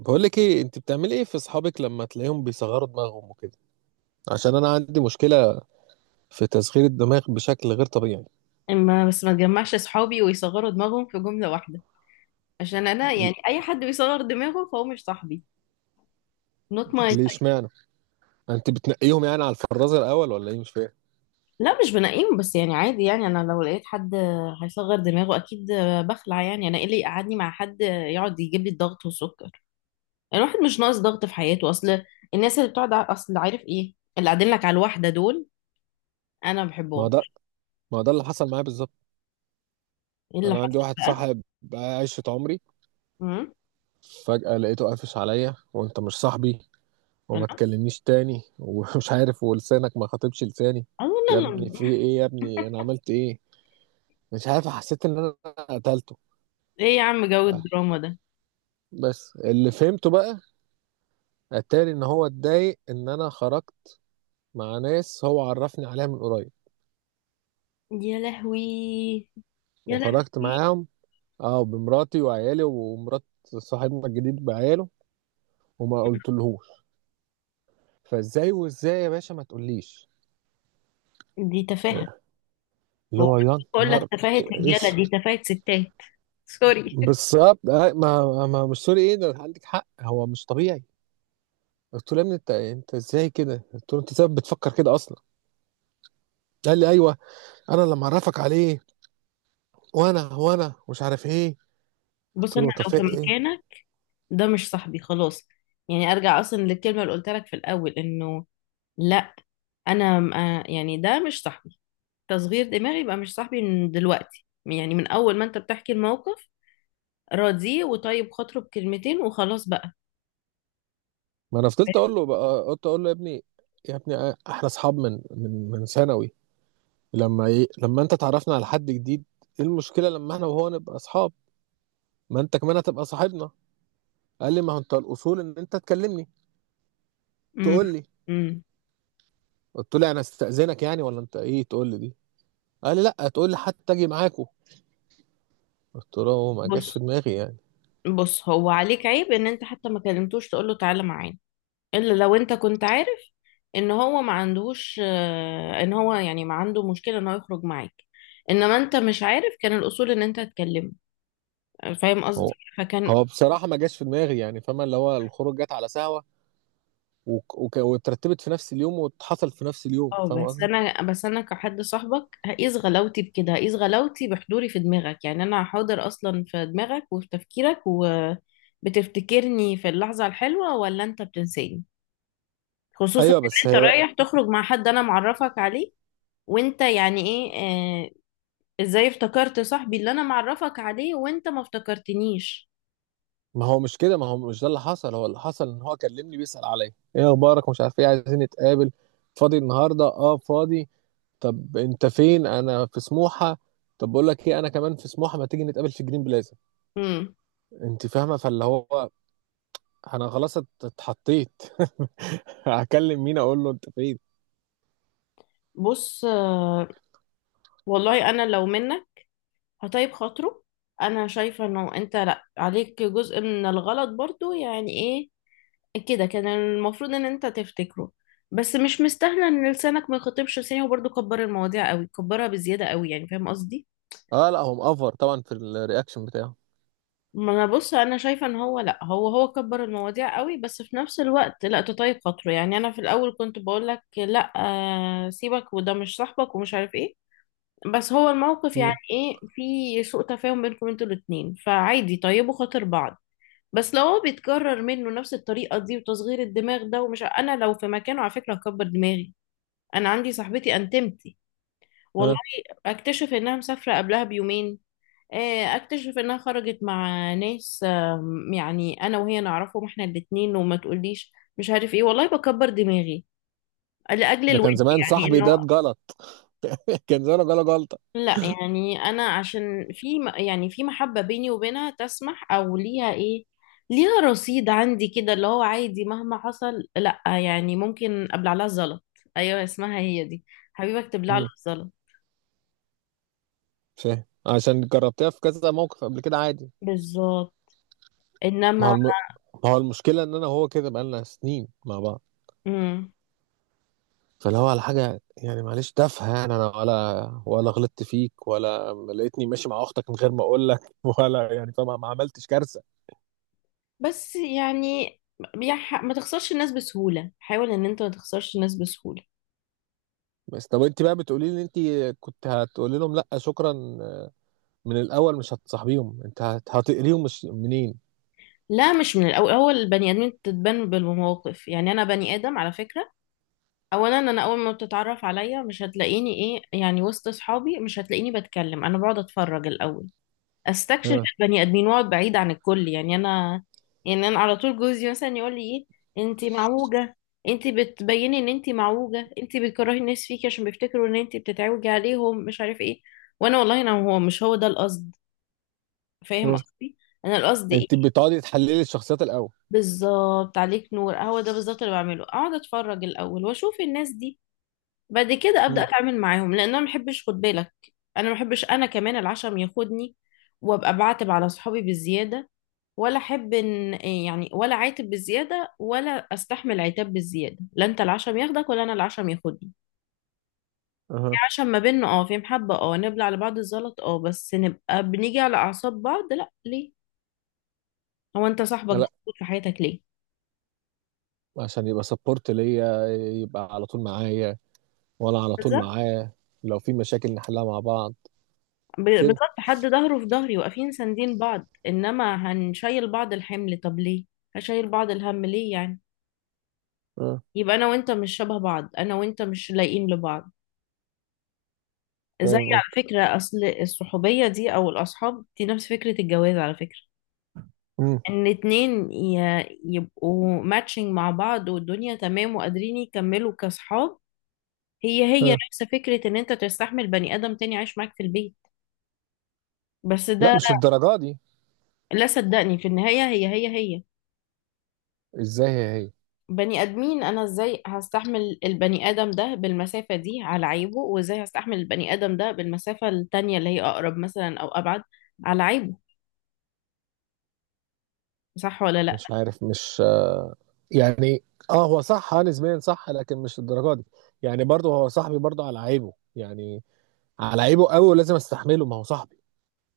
بقول لك ايه، انت بتعملي ايه في اصحابك لما تلاقيهم بيصغروا دماغهم وكده؟ عشان انا عندي مشكله في تصغير الدماغ بشكل غير طبيعي. ما تجمعش صحابي ويصغروا دماغهم في جملة واحدة. عشان انا ال- يعني اي حد بيصغر دماغه فهو مش صاحبي. Not my ليه؟ type. اشمعنى؟ انت بتنقيهم يعني على الفرازه الاول ولا ايه؟ مش فاهم. لا مش بنقيم، بس يعني عادي، يعني انا لو لقيت حد هيصغر دماغه اكيد بخلع. يعني انا ايه اللي يقعدني مع حد يقعد يجيب لي الضغط والسكر؟ الواحد مش ناقص ضغط في حياته. اصل الناس اللي بتقعد ع- اصل عارف ايه اللي قاعدين لك على الواحدة دول، انا ما ما بحبهم. ده ما ده اللي حصل معايا بالظبط. ايه اللي انا عندي حصل؟ واحد بقى. صاحب بقى 10 عمري، امم فجاه لقيته قافش عليا: وانت مش صاحبي وما لا، تكلمنيش تاني ومش عارف، ولسانك ما خاطبش لساني. اه لا يا ابني في لا. ايه؟ يا ابني انا عملت ايه؟ مش عارف، حسيت ان انا قتلته. ايه يا عم جو الدراما ده؟ بس اللي فهمته بقى، اتاري ان هو اتضايق ان انا خرجت مع ناس هو عرفني عليها من قريب، يا لهوي. يا وخرجت لهوي. معاهم، اه، بمراتي وعيالي ومرات صاحبنا الجديد بعياله، وما قلتلهوش. فازاي وازاي يا باشا ما تقوليش؟ دي تفاهة. اللي هو هو يا بقول لك نهار تفاهة رجالة، دي اس. تفاهة ستات. سوري. بالظبط، ما مش سوري، ايه ده؟ عندك حق، هو مش طبيعي. قلت له يا ابني، انت ازاي كده؟ قلت له انت ازاي بتفكر كده اصلا؟ قال لي ايوه، انا لما اعرفك عليه وانا مش عارف ايه. بص قلت انا له طب لو في في ايه؟ مكانك ده مش صاحبي خلاص. يعني ارجع اصلا للكلمة اللي قلت لك في الاول، انه لا، انا م- آه، يعني ده مش صاحبي. تصغير دماغي يبقى مش صاحبي من دلوقتي، يعني من اول ما انت بتحكي الموقف. راضيه وطيب خاطره بكلمتين وخلاص بقى. ما انا فضلت اقول له بقى، قلت اقول له يا ابني، يا ابني احنا اصحاب من ثانوي، لما ايه؟ لما انت تعرفنا على حد جديد، ايه المشكله لما احنا وهو نبقى اصحاب؟ ما انت كمان هتبقى صاحبنا. قال لي ما هو انت الاصول ان انت تكلمني امم تقول لي. امم قلت له انا استاذنك يعني؟ ولا انت ايه تقول لي دي؟ قال لي لا، تقول لي حتى اجي معاكو. قلت له هو ما جاش في بص، دماغي يعني. بص، هو عليك عيب ان انت حتى ما كلمتوش تقول له تعالى معانا. الا لو انت كنت عارف ان هو ما عندهوش ان هو يعني ما عنده مشكلة ان هو يخرج معاك. انما انت مش عارف، كان الاصول ان انت تتكلم. فاهم قصدي؟ هو فكان هو بصراحه ما جاش في دماغي يعني، فاهمه؟ اللي هو الخروج جت على سهوه، واترتبت في نفس اليوم واتحصل في نفس اليوم، اه فاهم بس قصدي؟ انا كحد صاحبك هقيس غلاوتي بكده، هقيس غلاوتي بحضوري في دماغك. يعني انا حاضر اصلا في دماغك وفي تفكيرك، وبتفتكرني في اللحظة الحلوة ولا انت بتنساني؟ خصوصا ايوه ان بس انت هي، رايح تخرج مع حد انا معرفك عليه، وانت يعني ايه ازاي افتكرت صاحبي اللي انا معرفك عليه وانت ما افتكرتنيش؟ ما هو مش كده، ما هو مش ده اللي حصل. هو اللي حصل ان هو كلمني بيسأل عليا: ايه اخبارك ومش عارف ايه، عايزين نتقابل، فاضي النهارده؟ اه فاضي. طب انت فين؟ انا في سموحه. طب بقول لك ايه، انا كمان في سموحه، ما تيجي نتقابل في جرين بلازا؟ امم انت فاهمه؟ فاللي هو انا خلاص اتحطيت. هكلم مين اقول له انت فين؟ بص، والله انا لو منك هطيب خاطره. انا شايفه انه انت لا عليك جزء من الغلط برضو، يعني ايه كده كان المفروض ان انت تفتكره. بس مش مستاهله ان لسانك ما يخاطبش لساني، وبرضو كبر المواضيع قوي، كبرها بزياده قوي يعني. فاهم قصدي؟ اه لا، هو مقفر طبعا في الرياكشن بتاعه. ما انا بص انا شايفه ان هو لا هو هو كبر المواضيع قوي، بس في نفس الوقت لا تطيب خاطره. يعني انا في الاول كنت بقول لك لا، سيبك وده مش صاحبك ومش عارف ايه. بس هو الموقف يعني امم. ايه، في سوء تفاهم بينكم انتوا الاتنين، فعادي طيبوا خاطر بعض. بس لو هو بيتكرر منه نفس الطريقه دي وتصغير الدماغ ده، انا لو في مكانه على فكره هكبر دماغي. انا عندي صاحبتي انتمتي، والله، اه. اكتشف انها مسافره قبلها بيومين، اكتشف انها خرجت مع ناس، يعني انا وهي نعرفهم احنا الاتنين، وما تقوليش مش عارف ايه. والله بكبر دماغي لاجل ده الود. كان زمان يعني صاحبي انه ده اتجلط. كان زمان جاله جلطه. لا، يعني انا عشان يعني في محبة بيني وبينها تسمح، او ليها ايه، ليها رصيد عندي كده اللي هو عادي، مهما حصل لا يعني، ممكن ابلع لها الزلط. ايوه اسمها هي دي، حبيبك تبلع له امم. الزلط. فاهم، عشان جربتها في كذا موقف قبل كده، عادي. بالظبط. ما هو انما الم... ما هو المشكلة إن أنا وهو كده بقالنا سنين مع بعض، مم. فاللي هو على حاجة يعني معلش تافهة، يعني أنا ولا غلطت فيك، ولا لقيتني ماشي مع أختك من غير ما أقول لك، ولا يعني، فما ما عملتش كارثة. بس يعني ما تخسرش الناس بسهولة، حاول ان انت ما تخسرش الناس بسهولة. بس طب أنت بقى بتقولي لي أنت كنت هتقولي لهم لأ شكرا؟ من الأول مش هتصاحبيهم؟ أنت هتقريهم مش منين؟ لا مش من الاول، هو البني ادمين بتتبان بالمواقف. يعني انا بني ادم على فكرة، اولا انا اول ما بتتعرف عليا مش هتلاقيني ايه يعني، وسط اصحابي مش هتلاقيني بتكلم، انا بقعد اتفرج الاول. استكشف ها. البني ادمين واقعد بعيد عن الكل. يعني انا، يعني انا على طول جوزي مثلا يقول لي ايه، انت معوجه، انت بتبيني ان انت معوجه، انت بتكرهي الناس فيكي عشان بيفتكروا ان انت بتتعوجي عليهم مش عارف ايه. وانا والله انا، هو مش هو ده القصد. فاهم ها. قصدي؟ انا القصد ايه، أنت بتقعدي تحللي الشخصيات الأول؟ بالظبط عليك نور، هو ده بالظبط اللي بعمله، اقعد اتفرج الاول واشوف الناس دي، بعد كده ابدا مم. اتعامل معاهم. لان انا ما بحبش، خد بالك، انا ما بحبش، انا كمان العشم ياخدني وابقى بعاتب على صحابي بالزياده، ولا احب ان، يعني ولا عاتب بالزياده ولا استحمل عتاب بالزياده. لا انت العشم ياخدك ولا انا العشم ياخدني. في أها. عشم ما بيننا، اه، في محبه، اه، نبلع على بعض الزلط، اه، بس نبقى بنيجي على اعصاب بعض لا، ليه؟ هو انت صاحبك ده لأ، موجود في حياتك ليه؟ عشان يبقى سبورت ليا، يبقى على طول معايا، وانا على طول بالظبط. معاه، لو في مشاكل نحلها مع بعض ب- كده. بالظبط حد ظهره في ظهري، واقفين ساندين بعض، انما هنشيل بعض الحمل طب ليه؟ هشيل بعض الهم ليه يعني؟ اه يبقى انا وانت مش شبه بعض، انا وانت مش لايقين لبعض. زي فاهم قصدك. على فكرة، اصل الصحوبية دي او الاصحاب دي نفس فكرة الجواز على فكرة. أمم. ان اتنين يبقوا ماتشنج مع بعض والدنيا تمام وقادرين يكملوا كاصحاب. هي هي اه نفس فكرة ان انت تستحمل بني ادم تاني عايش معاك في البيت. بس لا، ده، مش الدرجه دي. لا صدقني في النهاية هي هي ازاي هي هي؟ بني ادمين. انا ازاي هستحمل البني ادم ده بالمسافه دي على عيبه، وازاي هستحمل البني ادم ده بالمسافه التانية اللي هي اقرب مثلا او ابعد على عيبه؟ صح ولا لا؟ مش عارف، مش يعني، اه هو صح، نسبيا صح، لكن مش الدرجه دي. يعني برضه هو صاحبي برضه على عيبه، يعني على عيبه قوي ولازم استحمله، ما هو صاحبي.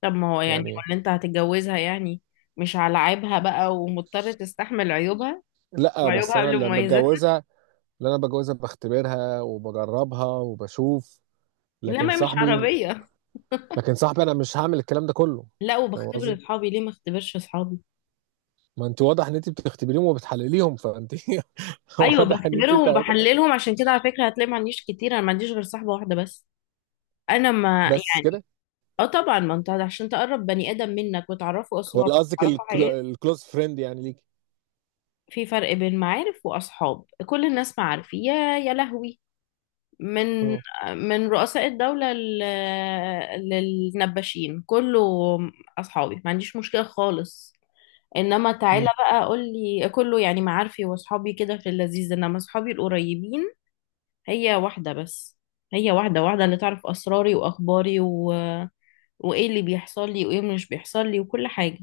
طب ما هو يعني هو يعني اللي انت هتتجوزها يعني، مش على عيبها بقى ومضطر تستحمل عيوبها، لا بس وعيوبها انا قبل اللي مميزاتها. بتجوزها، اللي انا بتجوزها بختبرها وبجربها وبشوف، لا لكن ما هي مش صاحبي، عربيه. لكن صاحبي انا مش هعمل الكلام ده كله. لا، فاهم وبختبر قصدي؟ اصحابي، ليه ما اختبرش اصحابي؟ ما انت واضح ان انت بتختبريهم وبتحلليهم، فانت ايوه واضح ان انت بختبرهم تعبت. بحللهم. عشان كده على فكره هتلاقي ما عنديش كتير، انا ما عنديش غير صاحبه واحده بس. انا ما بس يعني، كده؟ اه طبعا، ما انت عشان تقرب بني ادم منك وتعرفه اسرارك ولا قصدك وتعرفه حياتك. الكلوز فريند يعني ليك؟ في فرق بين معارف واصحاب، كل الناس معارف يا، يا لهوي، من اه. من رؤساء الدولة للنباشين كله. اصحابي، ما عنديش مشكلة خالص. انما تعالى مم. بقى قول لي، كله يعني معارفي واصحابي كده في اللذيذ، انما اصحابي القريبين هي واحدة بس. هي واحدة، واحدة اللي تعرف اسراري واخباري و... وايه اللي بيحصل لي وايه مش بيحصل لي وكل حاجة.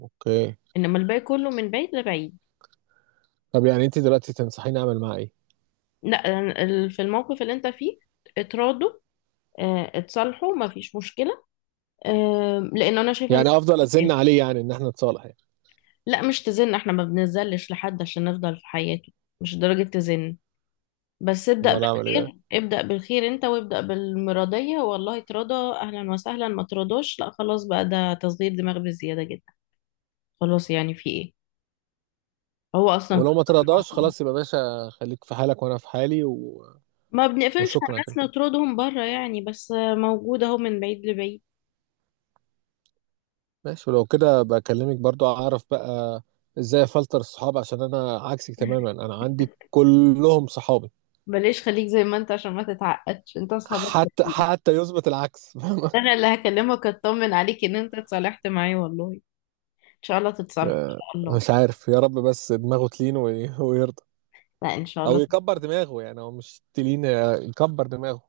اوكي. انما الباقي كله من بعيد لبعيد. طب يعني انت دلوقتي تنصحيني اعمل معاه ايه؟ لا يعني في الموقف اللي انت فيه اتراضوا، اه، اتصالحوا، ما فيش مشكلة. اه، لان انا شايفة ان، يعني افضل ازن عليه يعني ان احنا نتصالح يعني؟ لا مش تزن، احنا ما بنزلش لحد عشان نفضل في حياته، مش درجة تزن. بس ابدأ امال اعمل ايه بقى؟ بالخير، ابدأ بالخير انت وابدأ بالمرضية. والله ترضى اهلا وسهلا، ما ترضاش لا خلاص بقى، ده تصغير دماغ بزيادة جدا. خلاص يعني في ايه، هو اصلا ولو ما كبر ترضاش، الموضوع. خلاص، يبقى باشا خليك في حالك وانا في حالي، و... ما بنقفلش على وشكرا الناس كده؟ نطردهم بره يعني، بس موجود اهو من بعيد لبعيد. ماشي، ولو كده بكلمك برضو، اعرف بقى ازاي افلتر الصحاب، عشان انا عكسك تماما، انا عندي كلهم صحابي بلاش خليك زي ما انت عشان ما تتعقدش، انت اصحابك حتى حلوين. حتى يثبت العكس. انا اللي هكلمك اطمن عليك ان انت اتصالحت معاه، والله ان شاء الله تتصالحوا ان آه، شاء الله. مش عارف، يا رب بس دماغه تلين ويرضى، لا ان شاء او الله. يكبر دماغه، يعني هو مش تلين، يكبر دماغه.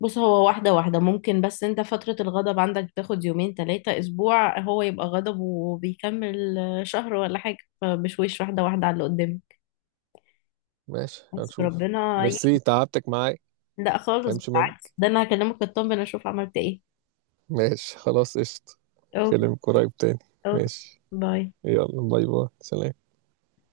بص هو واحده واحده ممكن، بس انت فتره الغضب عندك تاخد يومين ثلاثه اسبوع، هو يبقى غضب وبيكمل شهر ولا حاجه، فبشويش واحده واحده على اللي قدامك. ماشي بس هنشوف. ربنا ميرسي تعبتك معايا. لا خالص متفهمش بالعكس، منك. ده انا هكلمك اطمن اشوف عملت ايه. ماشي خلاص، قشطة. اوكي. اكلمك قريب تاني. اوكي. ماشي، باي. يلا باي باي سلام.